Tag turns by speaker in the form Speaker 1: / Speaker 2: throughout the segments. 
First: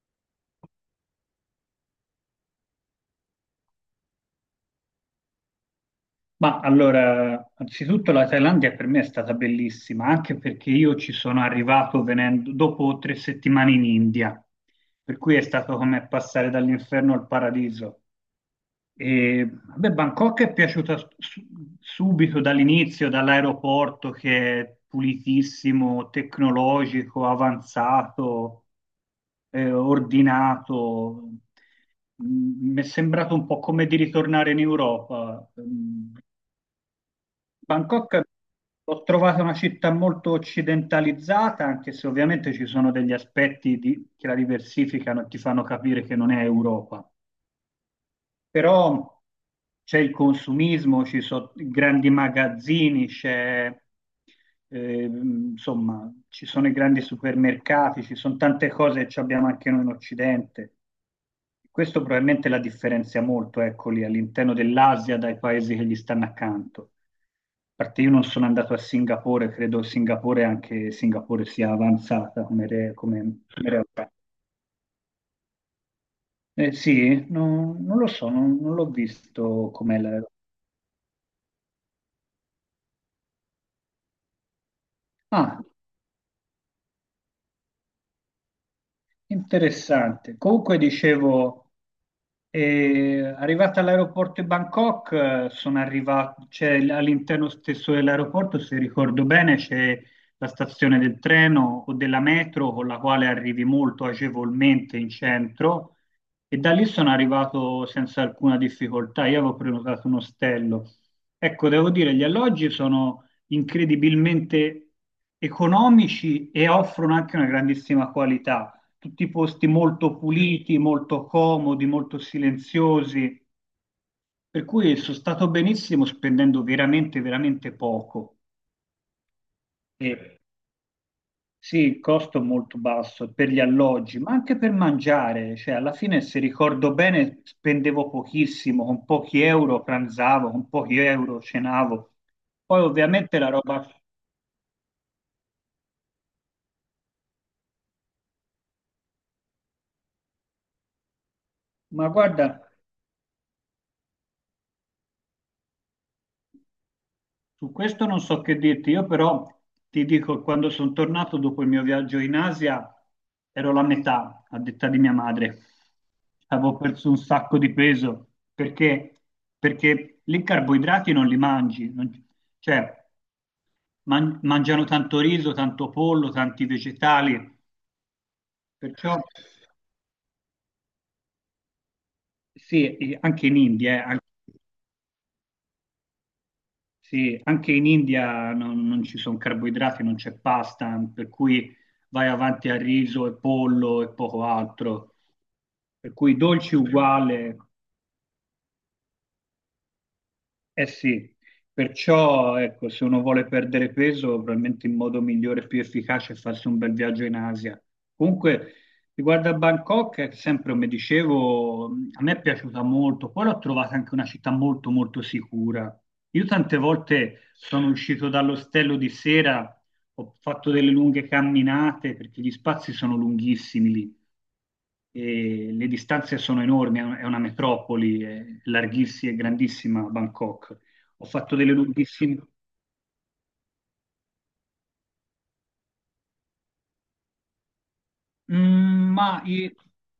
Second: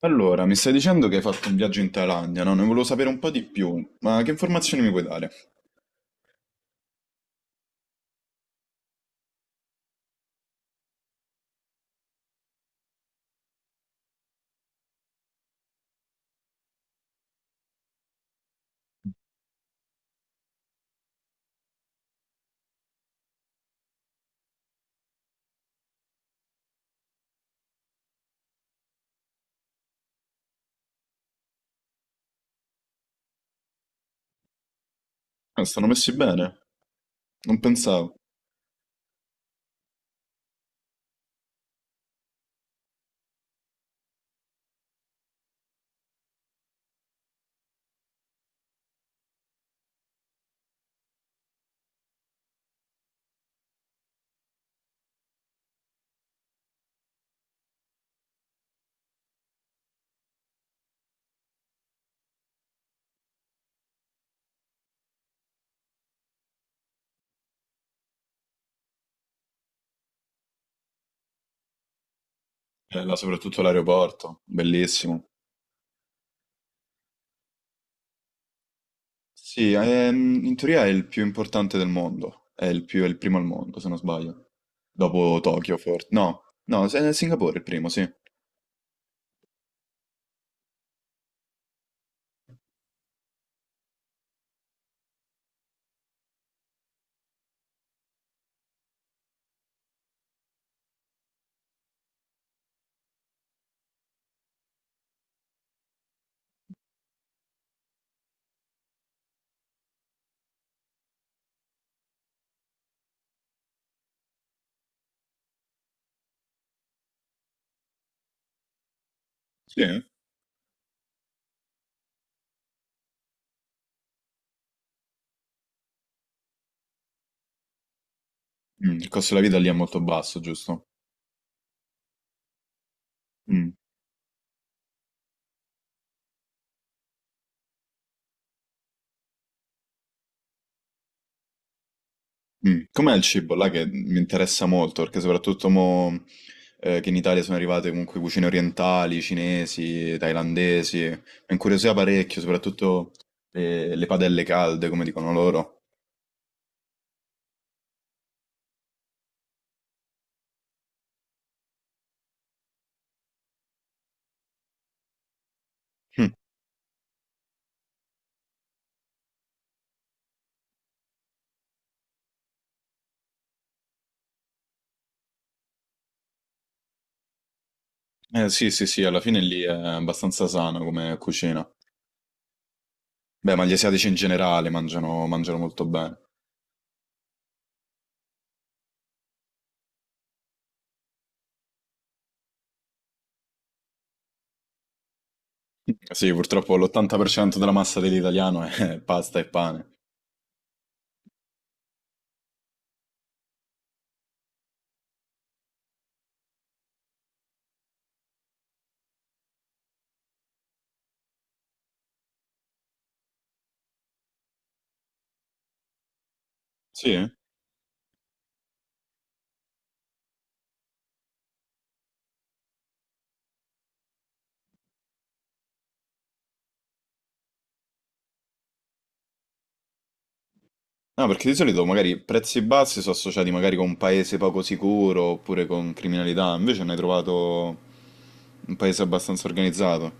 Speaker 1: Allora, mi stai dicendo che hai fatto un viaggio in Thailandia, no? Ne volevo sapere un po' di più, ma che informazioni mi puoi dare?
Speaker 2: Ma allora, anzitutto la Thailandia per me è stata bellissima, anche perché io ci sono arrivato venendo dopo 3 settimane in India, per cui è stato come passare dall'inferno al paradiso. E vabbè, Bangkok è piaciuta subito dall'inizio, dall'aeroporto che è pulitissimo, tecnologico, avanzato, ordinato. Mi è sembrato un po' come di ritornare in Europa.
Speaker 1: Ah, stanno messi bene? Non
Speaker 2: Bangkok
Speaker 1: pensavo.
Speaker 2: l'ho trovata una città molto occidentalizzata, anche se ovviamente ci sono degli che la diversificano e ti fanno capire che non è Europa, però c'è il consumismo, ci sono grandi magazzini, insomma, ci sono i grandi supermercati, ci sono tante cose che ci abbiamo anche noi in Occidente. Questo probabilmente la differenzia molto, ecco lì, all'interno dell'Asia dai paesi che gli stanno accanto. A parte, io non sono andato a Singapore, credo Singapore, anche Singapore sia avanzata come,
Speaker 1: Bella, soprattutto
Speaker 2: come realtà.
Speaker 1: l'aeroporto, bellissimo.
Speaker 2: Eh sì, non lo so, non l'ho visto
Speaker 1: Sì,
Speaker 2: com'è la...
Speaker 1: in teoria è il più importante del mondo, è il è il primo al mondo, se non sbaglio. Dopo
Speaker 2: Ah,
Speaker 1: Tokyo, forse. No, no, è Singapore il primo, sì.
Speaker 2: interessante. Comunque dicevo, arrivata all'aeroporto di Bangkok, sono arrivato, all'interno stesso dell'aeroporto, se ricordo bene, c'è la stazione del treno o della metro con la quale arrivi molto agevolmente in centro, e da lì sono arrivato senza alcuna difficoltà. Io avevo prenotato un ostello. Ecco, devo dire, gli alloggi sono incredibilmente economici e offrono anche una grandissima qualità, tutti posti
Speaker 1: Sì? Eh?
Speaker 2: molto puliti, molto comodi, molto silenziosi, per cui sono stato benissimo spendendo veramente, veramente poco.
Speaker 1: Mm, il costo della vita lì è molto
Speaker 2: E ok,
Speaker 1: basso, giusto?
Speaker 2: sì, il costo è molto basso per gli
Speaker 1: Mm.
Speaker 2: alloggi, ma anche per mangiare, cioè alla fine, se ricordo bene, spendevo pochissimo, con pochi euro pranzavo, con pochi euro cenavo. Poi
Speaker 1: Mm. Com'è il
Speaker 2: ovviamente la
Speaker 1: cibo là
Speaker 2: roba,
Speaker 1: che mi interessa molto, perché soprattutto mo, che in Italia sono arrivate comunque cucine orientali, cinesi, thailandesi, mi incuriosiva
Speaker 2: ma
Speaker 1: parecchio,
Speaker 2: guarda,
Speaker 1: soprattutto le padelle calde, come dicono loro.
Speaker 2: su questo non so che dirti, io però ti dico, quando sono tornato dopo il mio viaggio in Asia, ero la metà, a detta di mia madre.
Speaker 1: Mm.
Speaker 2: Avevo perso un sacco di peso, perché, perché lì i carboidrati non li mangi, cioè mangiano tanto riso, tanto pollo, tanti vegetali,
Speaker 1: Sì, sì, sì,
Speaker 2: perciò
Speaker 1: alla fine lì è abbastanza sano come cucina.
Speaker 2: sì, e anche
Speaker 1: Beh,
Speaker 2: in
Speaker 1: ma gli asiatici
Speaker 2: India,
Speaker 1: in generale mangiano molto bene.
Speaker 2: sì, anche in India non ci sono carboidrati, non c'è pasta, per cui vai avanti a riso e pollo e poco altro.
Speaker 1: Mm.
Speaker 2: Per
Speaker 1: Sì,
Speaker 2: cui
Speaker 1: purtroppo
Speaker 2: dolci uguale,
Speaker 1: l'80% della massa dell'italiano è pasta e pane.
Speaker 2: eh sì, perciò ecco, se uno vuole perdere peso, probabilmente il modo migliore e più efficace è farsi un bel viaggio in Asia. Comunque, riguardo a Bangkok, sempre come dicevo, a me è piaciuta molto, poi l'ho trovata anche una città molto molto sicura. Io tante
Speaker 1: Sì?
Speaker 2: volte sono uscito dall'ostello di sera, ho fatto delle lunghe camminate perché gli spazi sono lunghissimi lì e le distanze sono enormi, è una metropoli, è larghissima e grandissima Bangkok. Ho
Speaker 1: No, perché di
Speaker 2: fatto delle
Speaker 1: solito magari
Speaker 2: lunghissime...
Speaker 1: prezzi bassi sono associati magari con un paese poco sicuro oppure con criminalità, invece ne hai trovato un paese
Speaker 2: Mm,
Speaker 1: abbastanza organizzato.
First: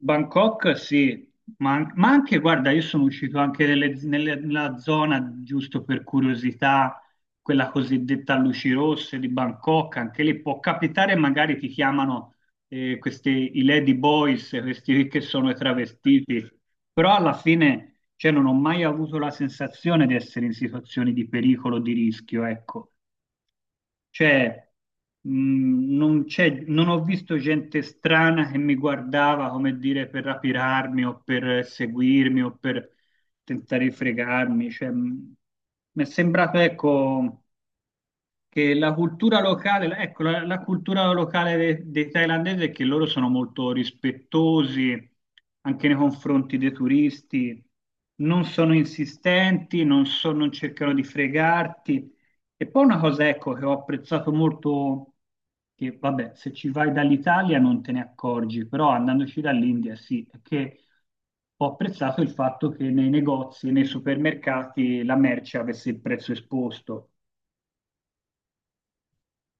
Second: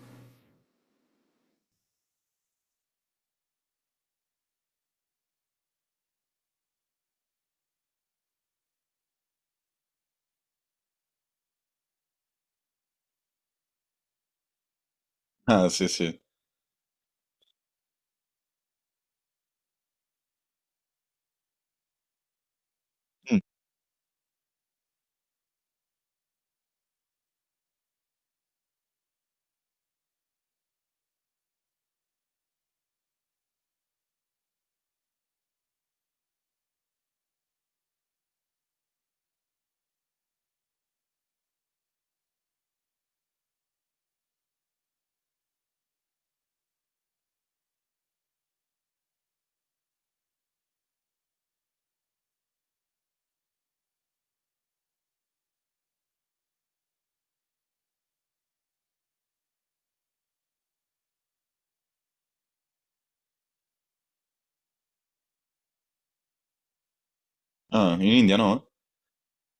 Speaker 2: Bangkok sì, ma, ma anche, guarda, io sono uscito anche nella zona, giusto per curiosità, quella cosiddetta luci rosse di Bangkok, anche lì può capitare, magari ti chiamano, questi, i lady boys, questi che sono i
Speaker 1: Ah, sì, sì.
Speaker 2: travestiti, però alla fine, cioè, non ho mai avuto la sensazione di essere in situazioni di pericolo, di rischio, ecco. Cioè, non ho visto gente strana che mi guardava, come dire, per rapirarmi o per seguirmi o per tentare di fregarmi. Cioè, mi è sembrato, ecco, che la cultura locale, ecco, la, la cultura locale dei thailandesi è che loro sono molto rispettosi anche nei confronti dei turisti, non sono insistenti, non cercano di fregarti. E poi una cosa, ecco, che ho apprezzato molto, che vabbè, se ci vai dall'Italia non te ne accorgi, però andandoci dall'India sì, è che ho apprezzato il fatto che nei negozi, nei supermercati, la merce avesse il prezzo esposto.
Speaker 1: Ah, in India no?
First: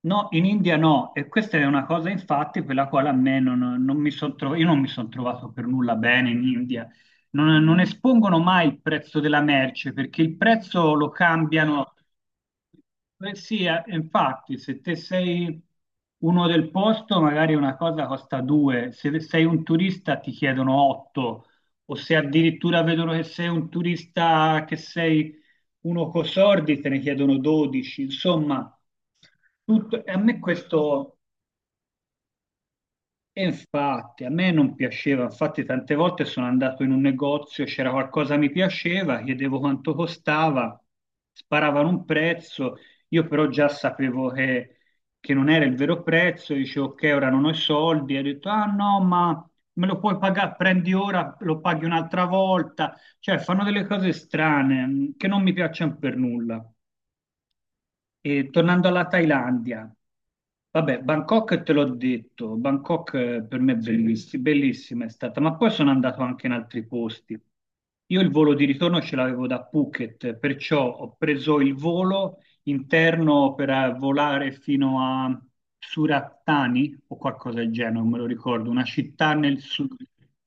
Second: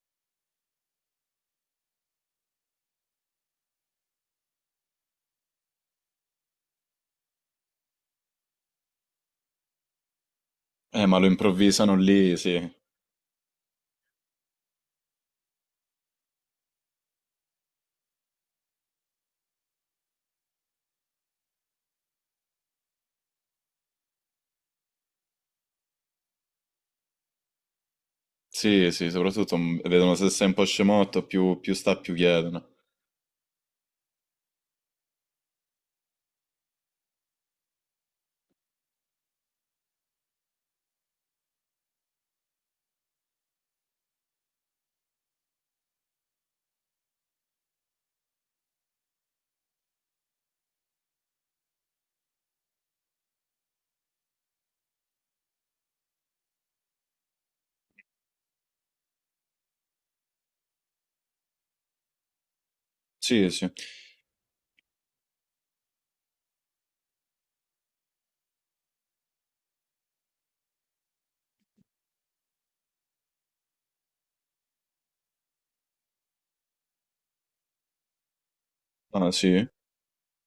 Speaker 2: No, in India no, e questa è una cosa infatti per la quale a me non mi sono trovato, io non mi sono trovato per nulla bene in India. Non espongono mai il prezzo della merce perché il prezzo lo
Speaker 1: Ma lo
Speaker 2: cambiano.
Speaker 1: improvvisano lì, sì.
Speaker 2: Beh, sì, infatti, se te sei uno del posto, magari una cosa costa due, se sei un turista ti chiedono otto, o se addirittura vedono che sei un turista, che sei uno coi sordi, te ne chiedono 12. Insomma,
Speaker 1: Sì, sì, soprattutto mm,
Speaker 2: e
Speaker 1: vedono
Speaker 2: a
Speaker 1: se
Speaker 2: me
Speaker 1: sei un po'
Speaker 2: questo.
Speaker 1: scemotto, più, più sta, più chiedono.
Speaker 2: E infatti, a me non piaceva, infatti tante volte sono andato in un negozio, c'era qualcosa che mi piaceva, chiedevo quanto costava, sparavano un prezzo, io però già sapevo che non era il vero prezzo, dicevo ok, ora non ho i soldi, e ho detto ah no, ma me lo puoi pagare, prendi ora, lo paghi un'altra volta, cioè fanno delle cose strane, mm, che non mi piacciono per nulla. E tornando alla Thailandia, vabbè, Bangkok te l'ho detto, Bangkok,
Speaker 1: Sì,
Speaker 2: per
Speaker 1: sì.
Speaker 2: me è sì, bellissima è stata, ma poi sono andato anche in altri posti. Io il volo di ritorno ce l'avevo da Phuket, perciò ho preso il volo interno per, volare fino a Surattani o qualcosa del genere, non me lo ricordo, una
Speaker 1: Ah,
Speaker 2: città nel
Speaker 1: sì?
Speaker 2: sud,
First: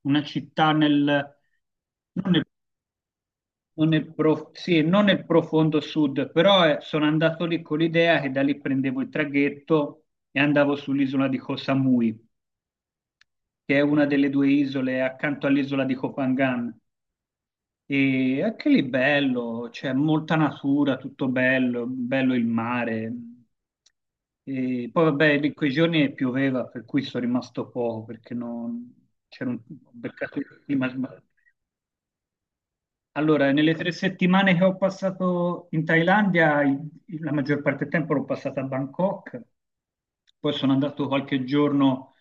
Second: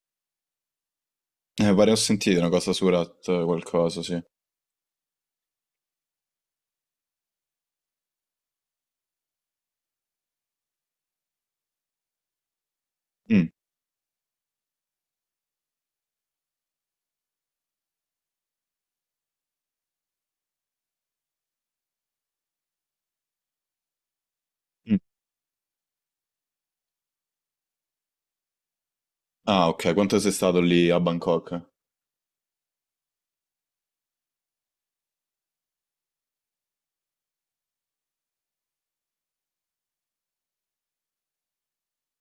Speaker 2: una città nel...
Speaker 1: Pare ho sentito una cosa su Rat,
Speaker 2: non
Speaker 1: qualcosa,
Speaker 2: nel
Speaker 1: sì.
Speaker 2: prof- sì, non nel profondo sud, però, sono andato lì con l'idea che da lì prendevo il traghetto e andavo sull'isola di Koh Samui,
Speaker 1: Mm,
Speaker 2: che è una delle due isole accanto all'isola di Koh Phangan. E anche lì, bello, c'è molta natura, tutto bello, bello il mare. E
Speaker 1: mm.
Speaker 2: poi vabbè, in quei giorni pioveva, per cui sono rimasto poco, perché non... c'era un...
Speaker 1: Ah,
Speaker 2: ho
Speaker 1: ok, quanto sei
Speaker 2: beccato
Speaker 1: stato
Speaker 2: il
Speaker 1: lì
Speaker 2: clima
Speaker 1: a
Speaker 2: sbagliato.
Speaker 1: Bangkok?
Speaker 2: Allora, nelle 3 settimane che ho passato in Thailandia, la maggior parte del tempo l'ho passata a Bangkok, poi sono andato qualche giorno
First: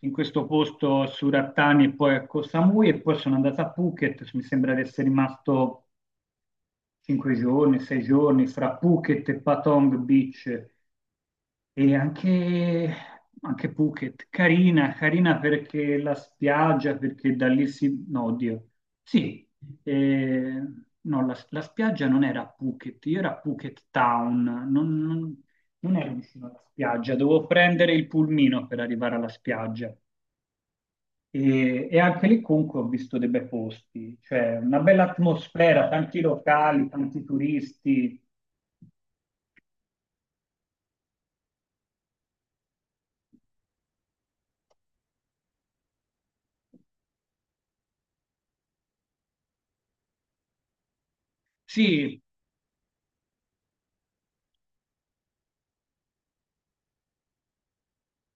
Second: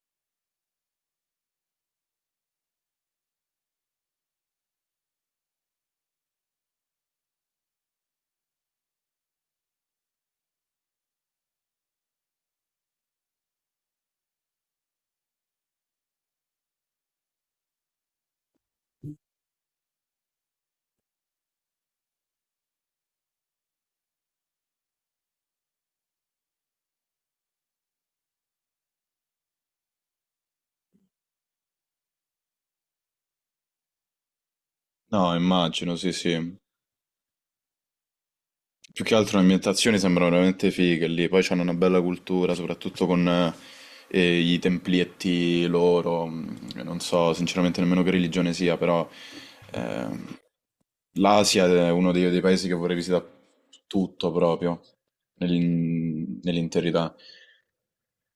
Speaker 2: in questo posto a Surattani e poi a Koh Samui e poi sono andato a Phuket, mi sembra di essere rimasto 5 giorni, 6 giorni, fra Phuket e Patong Beach, e anche, anche Phuket, carina, carina perché la spiaggia, perché da lì si... No, oddio. Sì, eh, no, la, la spiaggia non era a Phuket, io era a Phuket Town, non, non- non ero vicino alla spiaggia, dovevo prendere il pulmino per arrivare alla spiaggia. E anche lì comunque ho visto dei bei posti, cioè una bella
Speaker 1: No,
Speaker 2: atmosfera,
Speaker 1: immagino, sì,
Speaker 2: tanti
Speaker 1: sì.
Speaker 2: locali, tanti turisti.
Speaker 1: Più che altro le ambientazioni sembrano veramente fighe lì, poi c'hanno una bella cultura, soprattutto con i templietti loro, non so sinceramente nemmeno che religione sia, però ehm, l'Asia è uno
Speaker 2: Sì,
Speaker 1: dei paesi che vorrei visitare tutto proprio, nell'interità.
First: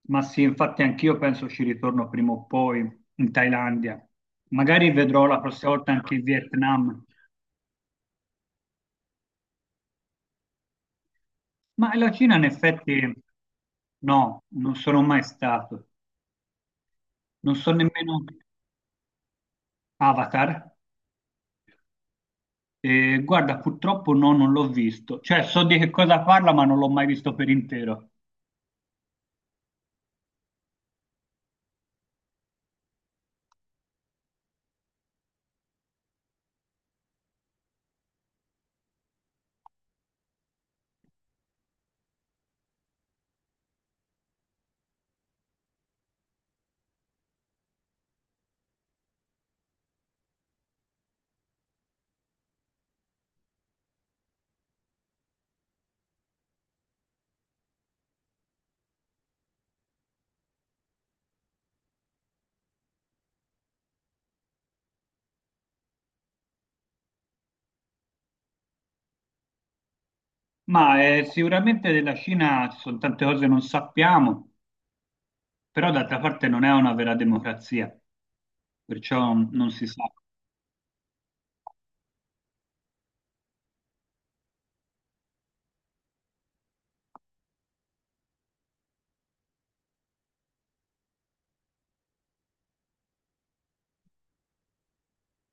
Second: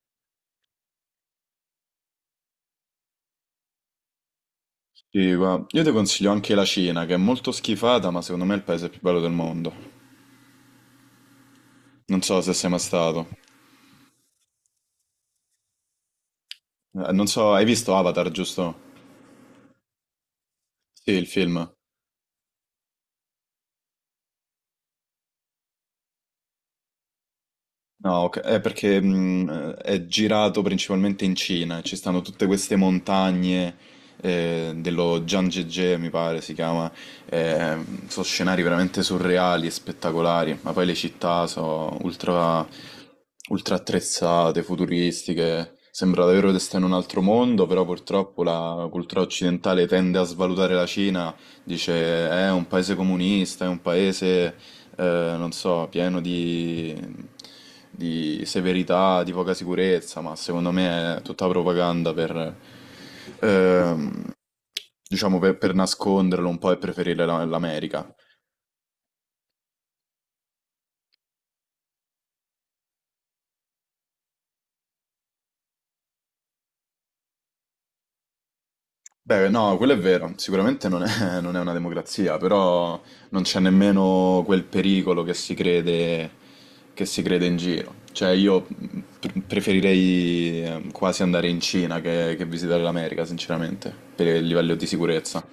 Speaker 2: ma sì, infatti anch'io penso ci ritorno prima o poi in Thailandia. Magari vedrò
Speaker 1: E
Speaker 2: la
Speaker 1: guarda,
Speaker 2: prossima
Speaker 1: io ti
Speaker 2: volta anche il
Speaker 1: consiglio anche la
Speaker 2: Vietnam.
Speaker 1: Cina, che è molto schifata, ma secondo me è il paese più bello del mondo.
Speaker 2: Ma la
Speaker 1: Non
Speaker 2: Cina
Speaker 1: so
Speaker 2: in
Speaker 1: se sei mai
Speaker 2: effetti
Speaker 1: stato.
Speaker 2: no, non sono mai stato.
Speaker 1: Non so,
Speaker 2: Non
Speaker 1: hai
Speaker 2: so
Speaker 1: visto
Speaker 2: nemmeno
Speaker 1: Avatar, giusto?
Speaker 2: Avatar.
Speaker 1: Sì, il film.
Speaker 2: E guarda, purtroppo no, non l'ho visto. Cioè, so di che cosa parla, ma non l'ho mai visto per intero.
Speaker 1: No, ok, è perché è girato principalmente in Cina, ci stanno tutte queste montagne dello Zhangjiajie, mi pare si chiama, eh, sono scenari veramente surreali e spettacolari, ma poi le città sono ultra attrezzate, futuristiche, sembra davvero di stare in un altro mondo, però purtroppo la cultura occidentale tende a svalutare la Cina. Dice è un paese comunista, è un paese, non so, pieno di severità, di poca sicurezza, ma secondo me è tutta propaganda per, ehm, diciamo, per nasconderlo un po' e preferire l'America.
Speaker 2: Ma, sicuramente della Cina ci sono tante cose che non sappiamo, però d'altra parte non è una vera democrazia, perciò
Speaker 1: Beh,
Speaker 2: non
Speaker 1: no,
Speaker 2: si
Speaker 1: quello è
Speaker 2: sa.
Speaker 1: vero, sicuramente non è, non è una democrazia, però non c'è nemmeno quel pericolo che si crede in giro. Cioè, io preferirei quasi andare in Cina che visitare l'America, sinceramente, per il livello di sicurezza.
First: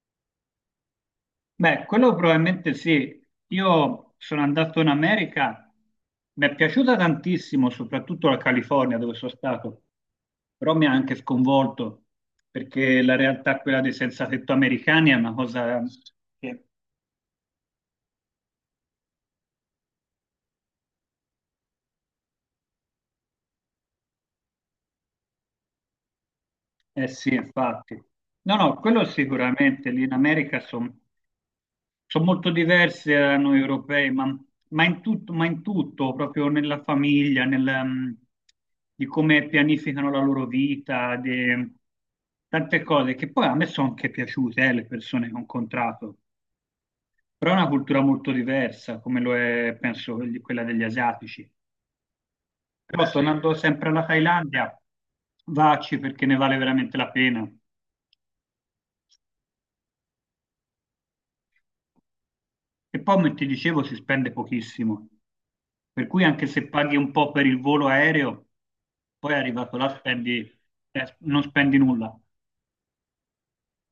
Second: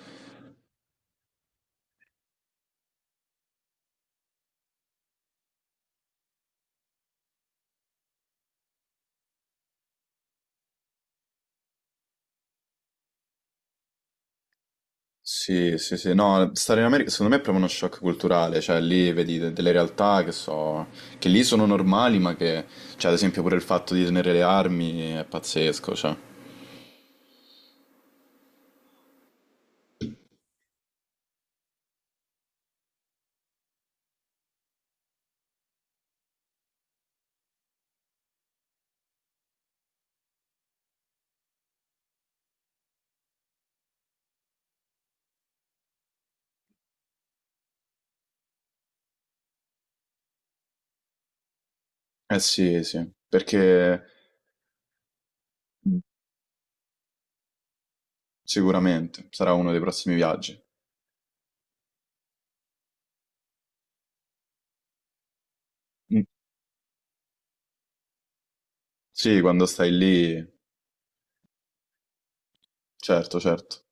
Speaker 2: Beh, quello probabilmente sì. Io sono andato in America, mi è piaciuta tantissimo, soprattutto la California dove sono stato, però mi ha anche sconvolto perché la realtà, quella dei senza tetto americani, è una
Speaker 1: Sì,
Speaker 2: cosa
Speaker 1: sì, sì, no,
Speaker 2: che...
Speaker 1: stare in America secondo me è proprio uno shock culturale, cioè lì vedi delle realtà che so, che lì sono normali, ma che, cioè ad esempio pure il fatto di tenere le armi è pazzesco, cioè.
Speaker 2: eh sì, infatti. No, no, quello sicuramente, lì in America sono... sono molto diverse da noi europei, ma, ma in tutto, proprio nella famiglia, nel, mm, di come pianificano la loro vita, di tante cose che poi a me sono anche piaciute, le persone che ho incontrato, però è una cultura molto diversa, come lo è, penso, quella degli asiatici. Eh,
Speaker 1: Eh sì,
Speaker 2: però
Speaker 1: sì,
Speaker 2: sì, tornando sempre
Speaker 1: perché
Speaker 2: alla Thailandia,
Speaker 1: mh.
Speaker 2: vacci perché ne vale veramente la pena.
Speaker 1: Sicuramente, sarà uno dei prossimi viaggi.
Speaker 2: E poi, come ti dicevo, si spende pochissimo. Per
Speaker 1: Mh.
Speaker 2: cui anche se paghi un po' per il volo aereo, poi
Speaker 1: Sì, quando
Speaker 2: arrivato là
Speaker 1: stai
Speaker 2: spendi,
Speaker 1: lì
Speaker 2: non spendi nulla.
Speaker 1: certo, certo.